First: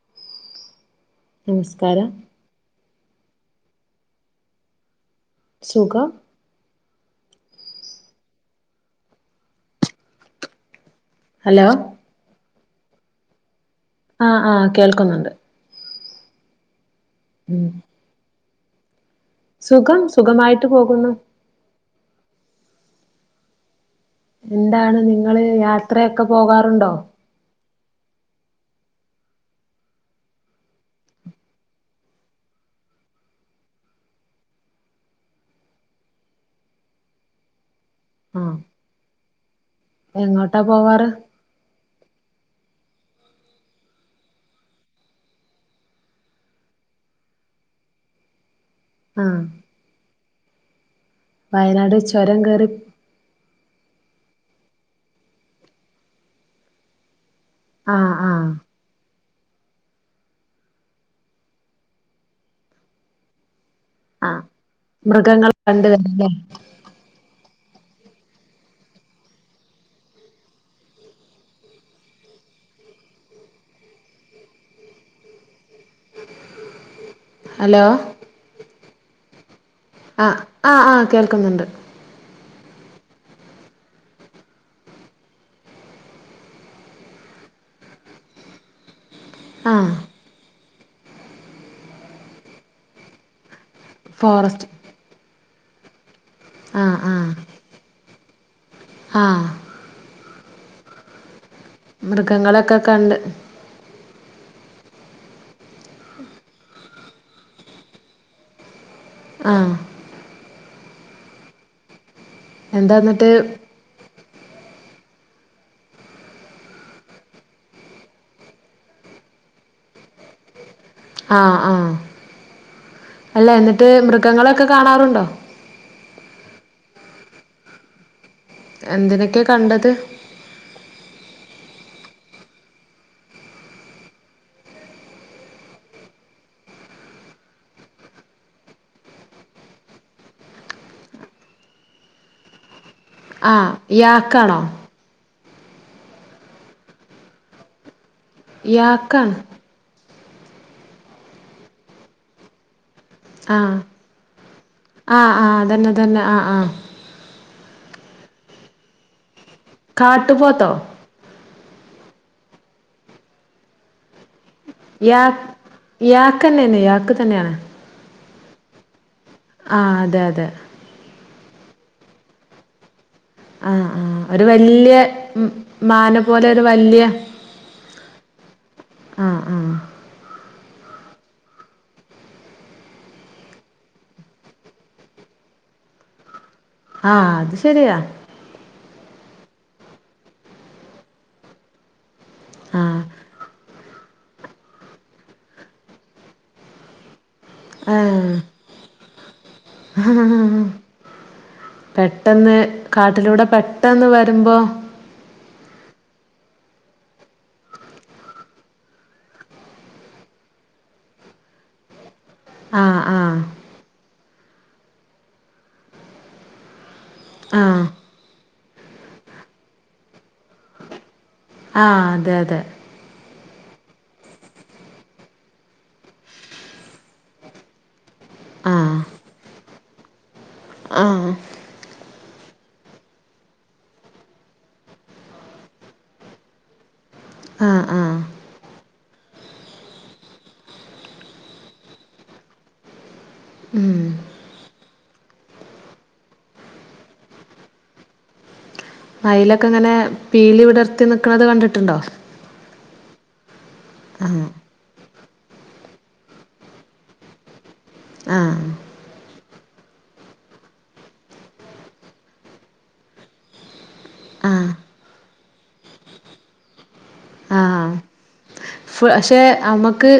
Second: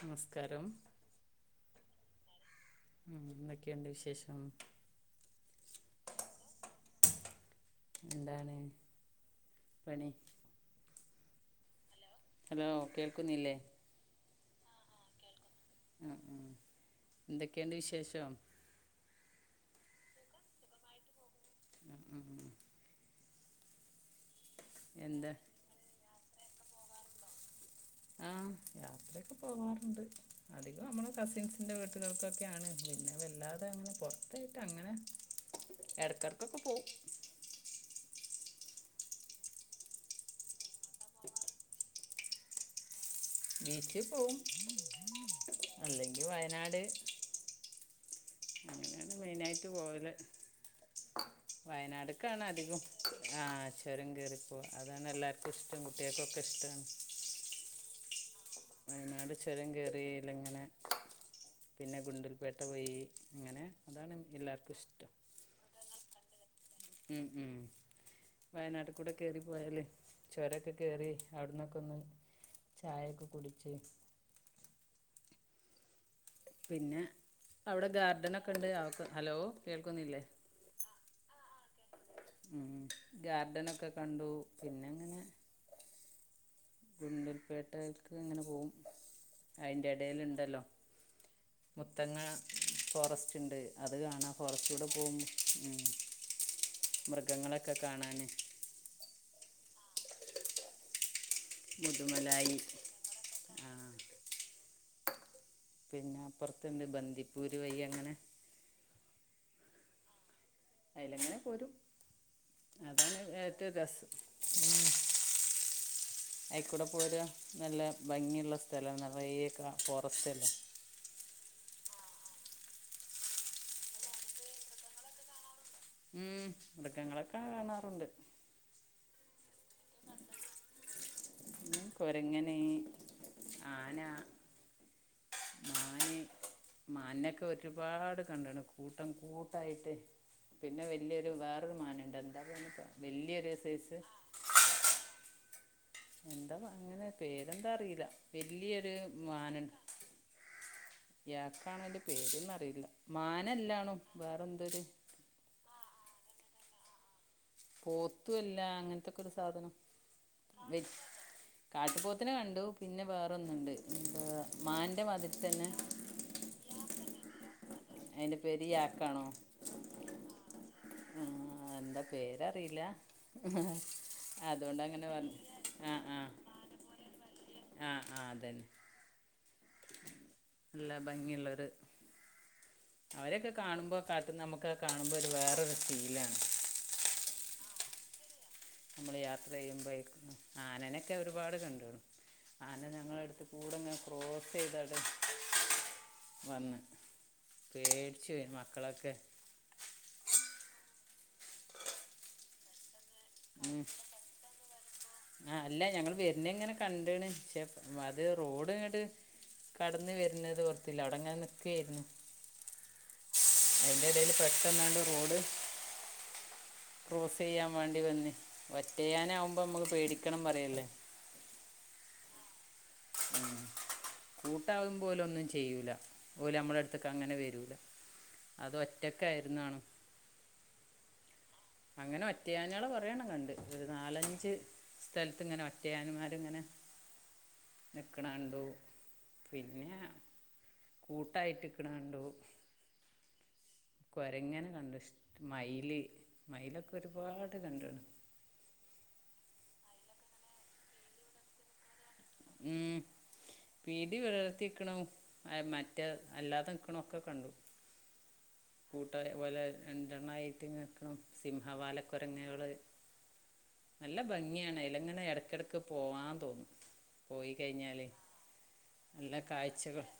നമസ്കാരം നിസ്കാരം [inaudible] സുഖം [inaudible] ഹലോ [inaudible] അ അ കേൾക്കുന്നുണ്ട് ആ ആ ഉം [inaudible] സുഖം സുഖമായിട്ട് പോകുന്നു ആ ആ എന്താണ് എന്താ നിങ്ങള് യാത്ര ഒക്കെ പോകാറുണ്ടോ ആ യാത്രക്കെ പോവാറ്ണ്ട്. അധികം അമ്മള് കസിൻസിന്റെ വീട്ടുകൾ ക്കൊക്കെ ആണ് പിന്നെ വല്ലാതെ അങ്ങനെ പോർത്തായിട്ട് അങ്ങനെ എടക്ക് എടക്ക് ക്കെ പോവും. അ എങ്ങോട്ടാ പോവാറ് ബീച്ച് പോവും അല്ലങ്കി വയനാട് ആഹ് മൈനായിട്ട് പോവല് വയനാട് ചുരം വയനാടക്കാണ് കേറി അധികം ആ ചൊരം കേറി പോകുംഅതാണ് എല്ലാർക്കും ഇഷ്ടം കുട്ട്യാൾക്ക് ഒക്കെ ഇഷ്ടാണ്. അആ നാട് ചൊരം കേറി ല്ലങ്ങനെ പിന്നെ ഗുണ്ടൽ പേട്ട പോയി ങ്ങനെ അ മൃഗങ്ങൾ കണ്ട് വ [unintelligible] ഉം ഉം വയനാട്ട് കൂടെ കേറി പോയാല് ചൊരക്കെ കേറി അവിടെന്നൊക്കെന്ന് ചായൊക്കെ കുടിച്ച് പിന്നെ അവിടെ ഗാർഡനൊക്കെ ണ്ട്. അ ഹലോ കേൾക്കുന്നില്ലേ ആ ആഹ് ആ കേൾക്കുന്നുണ്ട് ഉം ഗാർഡനൊക്കെ കണ്ടു പിന്നെങ്ങനെ ഗുണ്ടൽപേട്ടെക്ക് ഇങ്ങനെ പോവും അയിന്റെ ആഹ് എടെൽ ഇണ്ടല്ലോ മുത്തങ്ങ ഫോറസ്റ്റ് ഇണ്ട് അത് കാണാ ഫോറസ്റ്റ് ഫോറസ്റ്റ്ലൂടെ പോ ഉം മൃഗങ്ങളൊക്കെ കാണാന് ആ മുതുമലായി മൃഗങ്ങളൊക്കെ കണ്ട് ആ പിന്നെ അപ്പുറത്ത്ണ്ട് ബന്ദിപ്പൂര് വയി അങ്ങനെ ആ അയിലെ ഇങ്ങനെ പോരും അതാണ് എന്താന്നിട്ട് ഏറ്റവും രസം അയിക്കൂടെ പോര നല്ല ഭംഗിള്ള സ്ഥലം നിറയൊക്കെ ഫോറസ്റ്റ് അല്ലേ ആ ആ അല്ല എന്നിട്ട് മൃഗങ്ങളൊക്കെ കാണാറുണ്ടോ ഉം മൃഗങ്ങളൊക്കെ കാണാറുണ്ട് എന്തിനൊക്കെ കണ്ടത്? ഉം കൊരങ്ങനെ ആന മാന് മാൻനൊക്കെ ഒരുപാട് കണ്ട്ണ് കൂട്ടം കൂട്ടായിട്ട് പിന്നെ വല്യയൊരു വേറൊരു മാൻണ്ട് എന്താ പറ വല്യയൊര് ആ ഇയാക്കണോ എന്താപ്പാ അങ്ങനെ പേരെന്താ അറീലാ വലിയൊരു യാക്കാണ് മാനുണ്ട് യാക്കാണ അതിന്റെ പേരൊന്ന് അറിയില്ല ആ മാനല്ലാണും വേറെ എന്തൊരു ആ ആ അതന്നെ തന്നെ ആ ആ പോത്തു അല്ല അങ്ങൻത്തൊക്കൊരു സാധനം കാട്ടുപോത്തോ വേ കാട്ടുപോത്തിനെ കണ്ടു പിന്നെ വേറോന്നുണ്ട് ഏ കാ യാ യാക്ക് തന്നെയന്നെ യാക്ക് തന്നെയാണ് അയിന്റെ പേര് യാക്കാണോ ആ അതെ അതെ ആ എന്താ പേര് അറീലാ ആ ആ ഒരു വല്യ പറഞ്ഞു മ ആ ആ മാനെ പോലെ ഒരു വല്യ ആ ആ അതന്നെ ആ ആ നല്ല ഭംഗിയുള്ളൊര് അവരെ ഒക്കെ കാണുമ്പോ കാട്ട് ന് നമ്മക്കഹ് കാണുമ്പോ ഒരു വേറൊരു ഫീലാണ് ആ അത് ശരിയാ ഞമ്മള് യാത്ര ചെയ്യുമ്പോ ആനനെക്കെ ഒരുപാട് കണ്ട്ണ്‌. ആ ആന ഞങ്ങളടുത്തുകൂടങ്ങ ക്രോസ്സെയ്‌താട്ട് വന്ന് ആ പേടിച്ചു പോയി മക്കളൊക്കെ പെട്ടെന്ന് കാട്ടിലൂടെ ഉം. പെട്ടെന്ന് വരുമ്പോ ഇന്നെങ്ങനെ കണ്ട്ണ്. പക്ഷെ അത് റോഡ്ങ്ങട്ട് കടന്ന് വര്നതോർത്തില. അവിടെങ്ങനെ നിക്കേര്ന്നു ആഹ് ആ ഇൻ്റെടേല് പെട്ടെന്നാണ്ട് റോഡ് ക്രോസ്സ് ചെയ്യാൻ ആ വേണ്ടി വന്ന് ഒറ്റയാനാവുമ്പോ ഇമ്മക്ക് പേടിക്കണം പറയല്ലേ ആഹ് അതെ അതെ ഉം. കൂട്ടാവുമ്പോ ഓല് ഒന്നും ചെയ്യൂല. ഓല് ഞമ്മളട്തക്കങ്ങനെ വരൂല. അത് ആഹ് ഒറ്റക്കായിരുന്നാണും ആഹ് അങ്ങനെ ഒറ്റയാനോളെ കൊറേയെണ്ണം കണ്ട്. ഒര് നാലഞ്ച് സ്ഥലത്ത്ങ്ങനെ ഒറ്റയാൻമാര്ങ്ങനെ ആഹ് ആഹ് നിക്ക്ണ കണ്ടു. പിന്നെ കൂട്ടായിട്ട് ഇക്ക്ണ കണ്ടു ഉം കൊരങ്ങനെ കണ്ടു ഇഷ്ടം. മയില് മയിലൊക്കെ ഒരുപാട് കണ്ട്ണ് മയിലൊക്കെങ്ങനെ പീലി വിടർത്തി നിക്കണത് കണ്ട്ട്ട്ണ്ടോ? പീലി ആഹ് വിടർത്തി ഇക്ക്ണതും മറ്റേ അല്ലാതെ നിക്ക്ണതും ഒക്കെ കണ്ടു. ആഹ് കൂട്ടായ പോലെ രണ്ടെണ്ണായിട്ട്ങ്ങക്ക് ണതും സിംഹവാല കൊരങ്ങ്കള് നല്ല ആഹ് ഭംഗിയാണ് അയ്ലെങ്ങനെ എടക്കെടക്ക് പോവാൻ തോന്നും. പോയി ആഹ് കയ്ഞ്ഞാലെ പക്ഷെ അമ്മക്ക്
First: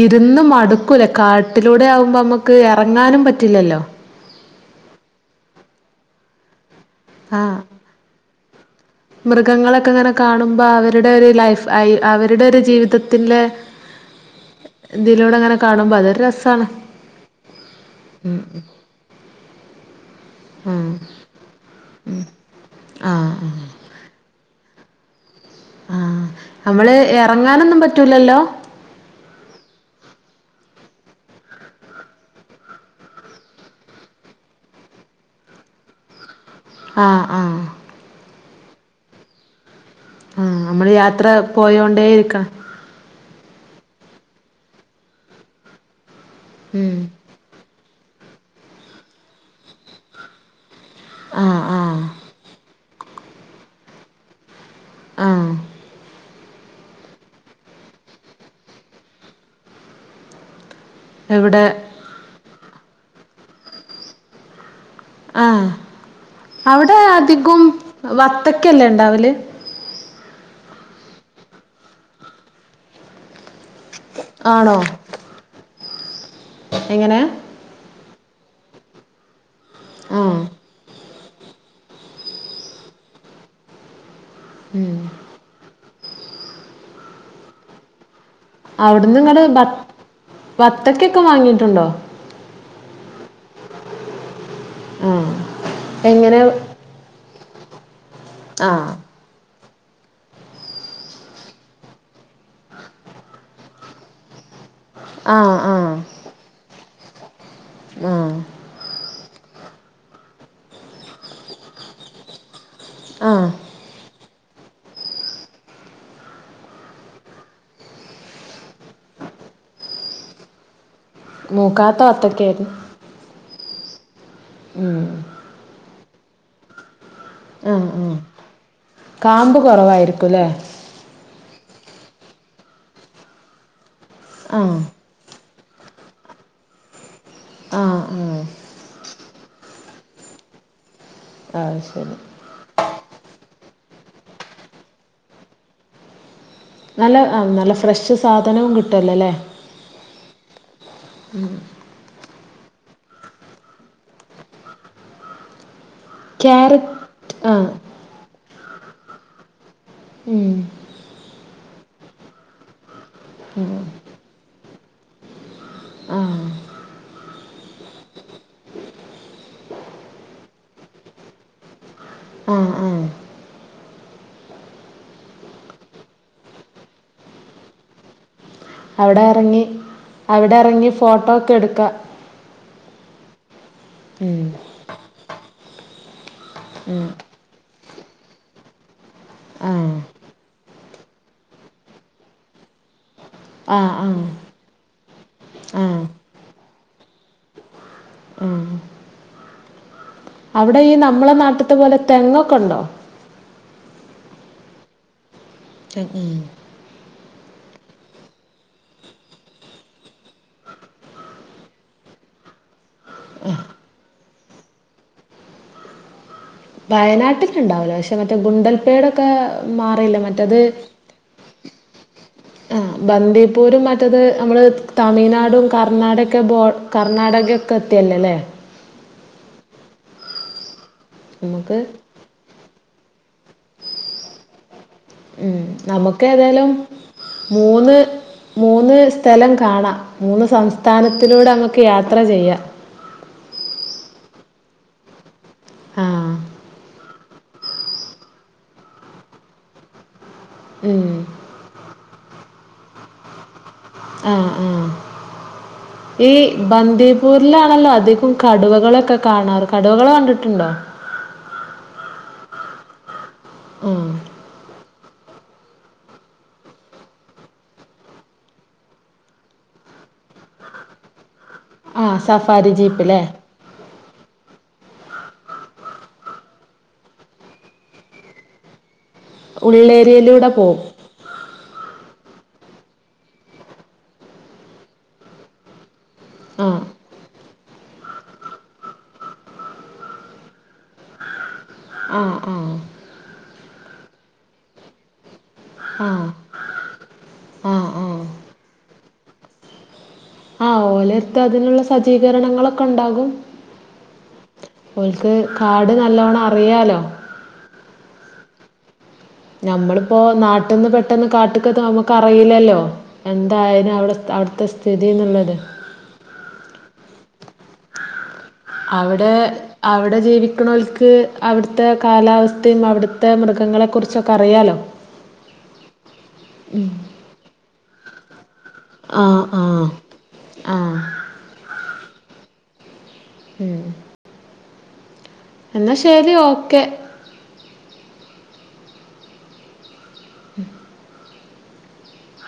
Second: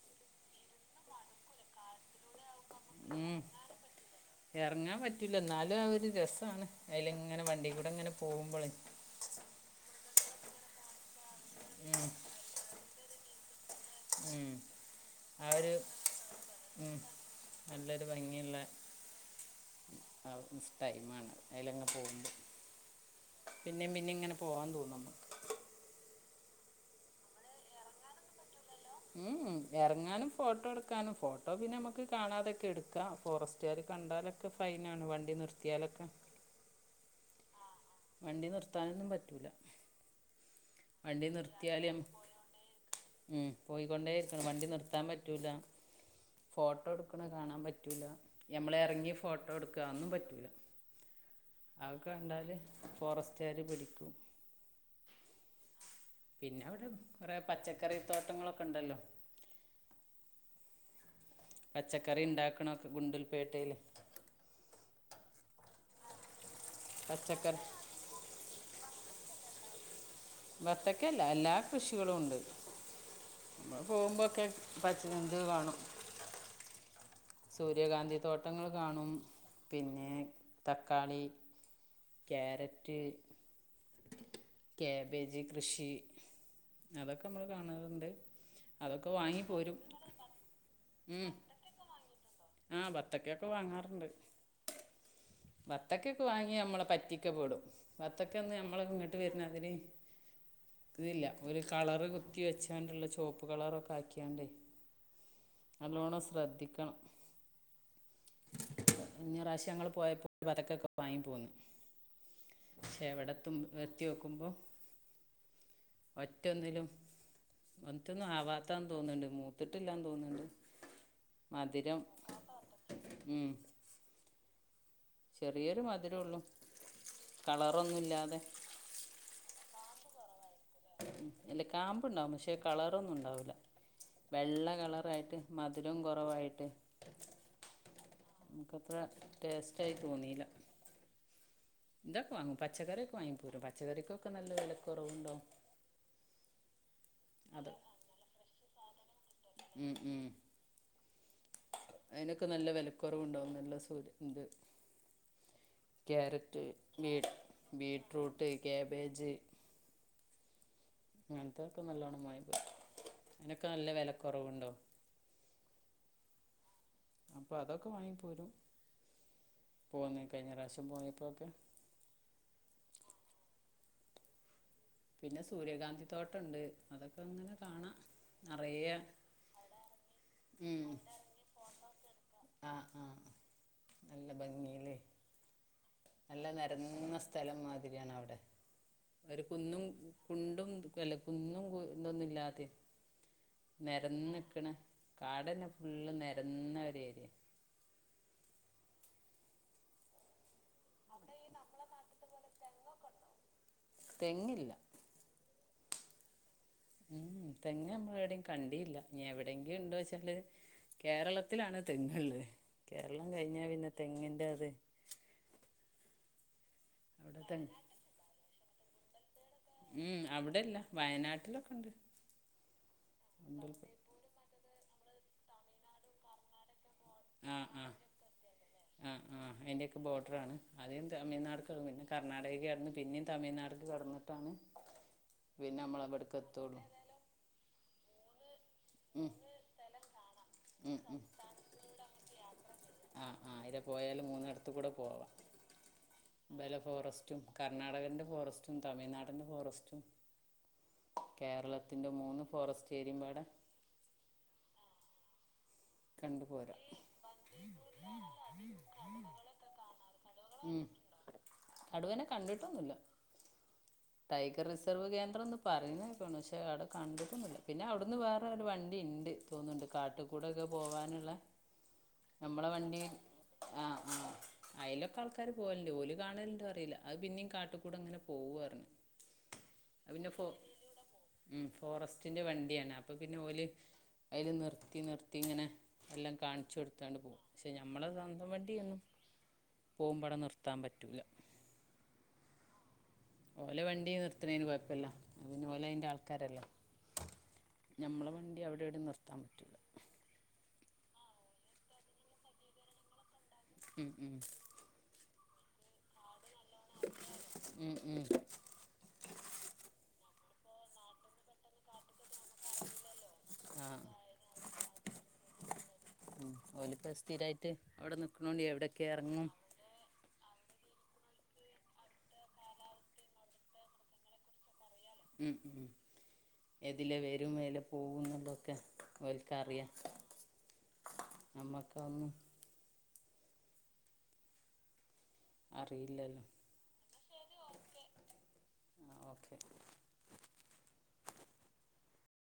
ഇ ര്ന്ന് മടുക്കൂല കാട്ടിലൂടെ ആവുമ്പൊമ്മ ക്ക് എറങ്ങാനും പറ്റില്ലല്ലോ എറങ്ങാൻ പറ്റൂല ഇന്നാലും അതൊരു രസാണ്. അയ്ലെങ്ങനെ ആഹ് വണ്ടീക്കൂടെങ്ങനെ പോവുമ്പളെ മൃഗങ്ങളൊക്കെ ഇങ്ങനെ കാണുമ്പോ അവരുടെ ഒരു ലൈഫ് അയ് അവരുടെ ജീവിതത്തിലെ ആ ഇതിലൂടെങ്ങനെ ഒരു കാണുമ്പോ അതൊരു രസാണ്. ഉം, നല്ലൊരു [unintelligible] ഉം ടൈം ആണ് അയ്ലങ്ങ് പോവുമ്പോ ആഹ് ആഹ് പിന്നിം പിന്നിം ഇങ്ങനെ പോവാൻ തോ ആഹ് അമ്മള് എറങ്ങാനൊന്നും പറ്റൂലല്ലോ? ഏ എ എർങ്ങാനും ഫോട്ടോ എട്ക്കാനും ഫോട്ടോ പിന്നെ മ്മക്ക് കാണാതെക്കെ എടുക്കാ. ഫോറസ്റ്റാര് കണ്ടാലൊക്കെ ഫൈനാണ്. വണ്ടി നിർത്തിയാലൊക്കെ ആഹ് ആഹ് ണ്ടി നിർത്താനൊന്നും പറ്റൂല. ആഹ് അമ്മള് യാത്ര വണ്ടി നിർത്തിയാൽ പോയൊണ്ടേ ഇരിക്ക പോയിക്കൊണ്ടേ ര്ക്കണം വണ്ടി നിർത്താൻ പറ്റൂല ഫോട്ടോ ഉം എടുക്ക്‌ണെ കാണാൻ പ റ്റൂല. യമ്മള് എറങ്ങി ഫോട്ടോ എട്ക്കാ അഒന്നും പറ്റൂല. ആഹ് അഹ് ആഹ് കണ്ടാല് ഫോറെസ്റ്റാ ര് പിടിക്കും ആഹ് പിന്നെ അവിടെ കൊറേ പച്ചക്കറി ത്തോട്ടങ്ങളൊക്കെ ണ്ടല്ലോ. എവിടെ പച്ചക്കറി ഇണ്ടാക്കണോ ഗുണ്ടൽപേട്ടേല് ആഹ് അവ്ടെ അധികും പച്ചക്കറി വത്തക്കല്ലെ ൺ ണ്ടാവല് വത്തക്ക അല്ല എല്ലാകൃഷികളുണ്ട് നമ്മൾ പോവുംമ്പക്കേ ആണോ പചനിന്ത് കാണും എങ്ങനെ? സൂര്യകാന്തിതോട്ടങ്ങൾ കാണും പിന്നേ ആഹ് തക്കാളി ക്യാരറ്റ് ഉം കാബേജ് കൃഷി അതൊക്കെമ്മള് കാണത്ണ്ട് അവിടിനിങ്ങട് ബ ബത്തക്കേക്ക വാങ്ങീടുണ്ടോ ആഹ് ബത്തക്കകൊക്കെ വാങ്ങാറിണ്ട് ആഹ് ബത്തക്കക്കെ എങ്ങനെ വാങ്ങിയ മ്മളെപറ്റി ക്കപ്പെടും ബത്തക്കൊന്നും ഞമ്മള ആഹ് ഇങ്ങട്ട് വരുന്നതിന് ഇതില്ല ഒരു കളറ് കുത്തിവച്ചാണ്ടുള്ള ചോപ്പ് കളറൊക്കാക്കിയാണ്ടെ ആഹ് ആഹ് നല്ലോണം സ്രെധിക്കണം ആഹ് കഴിഞ്ഞറാശങ്ങള് പോയപ്പൊ വതക്കക്കെ പായിപ്പോന്നു ആഹ് ശെവെടത്തും എത്തിനോക്കുമ്പൊ ഒറ്റൊന്നിലും ഒറ്റൊന്നുവാവത്താന്ന് തോന്നണ്ട് മൂത്തിട്ടില്ലാന്ന്തോന്ന്ണ്ട് മൂക്കാത്ത ബത്തക്കാര്ന്ന് ഉം, ഉം ചെറിയൊരു മധുരൊള്ളു ആഹ് ആഹ് കാംമ്പൊകെ കൊറവാരിക്കൂല്ലെ ഇല്ല കാമ്പുണ്ടാവും പക്ഷേ കളറൊന്നുണ്ടാവൂല്ല ആഹ് വെള്ളകളറായിട്ട് മധുരം കൊറവായിട്ടെ ആഹ് ആഹ് എനക്കത്ര ടേസ്റ്റായ് തോന്നീല്ല അത് ശരി ന്തക്കെ വാങ്ങു പച്ചക്കറി വാങ്ങിക്കൂ പച്ചക്കറിക്കൊക്കെ നല്ല വെലക്കൊറവുണ്ടാവും നല്ല നല്ല ഫ്രഷ് സാധനം കിട്ടും ട്ടുല്ലല്ലേ ഉം ഉം അയിനൊക്കെ നല്ല വെല കൊറാവിണ്ടാക്കും ക്യാരറ്റ് ബീറ്റ് ആഹ് ബീറ്റ്റൂട്ട് ക്യാബേജ് ഉം അങ്ങൻത്തൊക്കെ നല്ലോണം വാങ്ങി പ്പോ അയ്നൊക്കെ ഉം നല്ല വിലകുറവ്ണ്ട് ആഹ് അപ്പൊ അതൊക്കെ വാങ്ങി പോരും. പൊന്നേ കഴിഞ്ഞ പ്രാവിശ്യം പോയപ്പോക്കെ ആഹ് ആഹ് പിന്നെ സൂര്യഗാന്ധി തോട്ടണ്ട് അതൊക്കെ ങ്ങനെ കാണാ അവിടെ എറങ്ങി അവിടെ എറങ്ങി ഉം ഫോട്ടോക്കെ എടുക്കാ ആ ആ നല്ല ഉം ഭംഗിയില് നല്ല ഉം നിരന്ന സ്ഥലം മാതിരി ആണ് അവിടെ ഒരു കുന്നു ആഹ് കുണ്ടും അല്ല കുന്നു ഇതൊന്നുമില്ലാതെ ആഹ് ആഹ് നിരന്ന് നിക്കണ കാട് തന്നെ ഫുൾ ആഹ് നിരന്ന് നിക്കണ ആഹ് അവിടെ ഈ നമ്മള നാട്ടിലത്തെ പോലെ തെങ്ങൊക്കെ ഉണ്ടോ തെങ്ങില്ല ഉം ഉം തെങ്ങ് നമ്മള് എവിടേം കണ്ടീല്ല, ഇനി എവിടേങ്കിലും ഇണ്ടോച്ചാല് കേരളത്തിലാണ് തെങ്ങിള്ളത്, കേരളം കഴിഞ്ഞാ പിന്നെ തെങ്ങിൻ്റെ ഇത് വയനാട്ടിട്ടുണ്ടാവുല്ലോ പഷേ മറ്റെ ഗുണ്ടൽ പേടൊക്കെ ഉം അവിടെയല്ല വയനാട്ടിലൊക്കെ ഇണ്ട് ആഹ് ബന്ദി പൂരും മറ്റത് നമ്മള് തമിഴ്നാടും കർണ്ണാടക ബോ കർണ്ണാടകൊക്കെ എത്തിയെല്ലോലേ ആഹ് ആഹ് അതിൻ്റെയൊക്കെ ബോഡറാണ്. അദ്യം തമിഴ്നാട്ക്ക് [unintelligible] നമുക്ക് പിന്നെ കർണാടകയ്ക്കാ പിന്നെയും തമിഴ്നാട്ക്ക് കടന്നിട്ടാണ് പിന്നെ നമ്മളെ നമുക്ക് ഇവിടക്ക് ഏതായാലും എത്തുള്ളൂ മൂന്ന് മൂന്ന് ഉം സ്ഥലം കാണാം മൂന്ന് ഉം ഉം സംസ്ഥാനത്തിലൂടെ നമുക്ക് യാത്ര ചെയ്യാം അടുത്ത് കൂടെ പോവാ ആ [unintelligible] ഫോറസ്റ്റ് കർണാടകന്റെ ഫോറസ്റ്റും തമിഴ്നാടിന്റെ ഫോറസ്റ്റും ഉം കേരളത്തിന്റെ മൂന്ന് ഫോറസ്റ്റ് ഏരിയയും അവിടെ ആ ആ ഈ പോരാം ബന്ദിപൂരിലാണല്ലോ അധികം കടുവകളൊക്കെ കാണാറ് കടുവകള് കണ്ടിട്ടുണ്ടോ കടുവേനെ കണ്ടിട്ടൊന്നുല്ല ഉം ടൈഗർ റിസർവ് കേന്ദ്രംന്ന് പറയുന്നൊക്കെ പക്ഷേ അവിടെ കണ്ടിട്ടുന്നില്ല പിന്നെ അവിടുന്ന് വേറെ ഒരു വണ്ടി ഇണ്ട് തോന്നുന്നുണ്ട് കാട്ടി കൂടൊക്കെ പോവാനുള്ള ആ സഫാരി നമ്മളാണ്ടി ജീപ്പ് അല്ലേ ആഹ് ആഹ് അയിലൊക്കെ ആൾകാർ പോകലുണ്ട് ഓല് കാണലിണ്ടോന്ന് അറിയില്ല അത് പിന്നേം കാട്ടിൽ കൂടി പോവുവാറങ്ങി ഉള്ള് ഏരിയയിലൂടെ പോം ൻ്റെ വണ്ടി ആണ് അപ്പപ്പിന്നെ ഓല് അയില് നിർത്തി നിർത്തി നിർത്തിയിങ്ങനെ എല്ലാം ആ കാണിച്ചൊടുത്താണ് പോം പശേ ഞമ്മളെ സ്വന്തം വണ്ടിയിൽ പോകുമ്പം അവിടെ നിർത്താൻ പറ്റൂല ആ ആ ഓല വണ്ടി നിർത്തണേന് കുഴപ്പല്ല ഓലയിൻ്റെ ആ ആൾക്കാല്ലേ ആഹ് ആഹ് ഞമ്മളെ വണ്ടി അവിടെ എവിടേം നിർത്താൻ പറ്റൂല്ല നിർത്താൻ അതിനുള്ള സജീകരണങ്ങൾ ഒക്കെ ഉണ്ടാകും ഉം ഉം ഓൽക്ക് കാട് നല്ലോണ. അറിയാലോ ഉം ഉം നമ്മളിപ്പം നാട്ടിന്ന് പെട്ടെന്ന് കാട്ടിക്ക് എത്തുമ്പം നമുക്കറിയില്ലല്ലോ എന്താന്ന് ആഹ് അവിടുത്തെ സ്ഥിതിന്നുള്ളത് വലിപ്പം സ്ഥിരയിട്ട് അവിടെ നിന്ന് അവടെ അവിടെ ജീവി ക്കുന്നോൽക്ക് അവിടുത്തെ കാലാവസ്ഥേം അവിടുത്തെ മൃഗങ്ങളെ കുറിച്ചുക്കെ അറിയാലോ മ് എതിലെ വരും എയ്ലെ പോവും എന്നുള്ളതൊക്കെ ആഹ് അവർക്ക് ആഹ് അറിയാം ആഹ് നമക്ക് അതൊന്നും ഉം എന്നാ ശരി ഒ കെ ഉം ഓകെ ഉം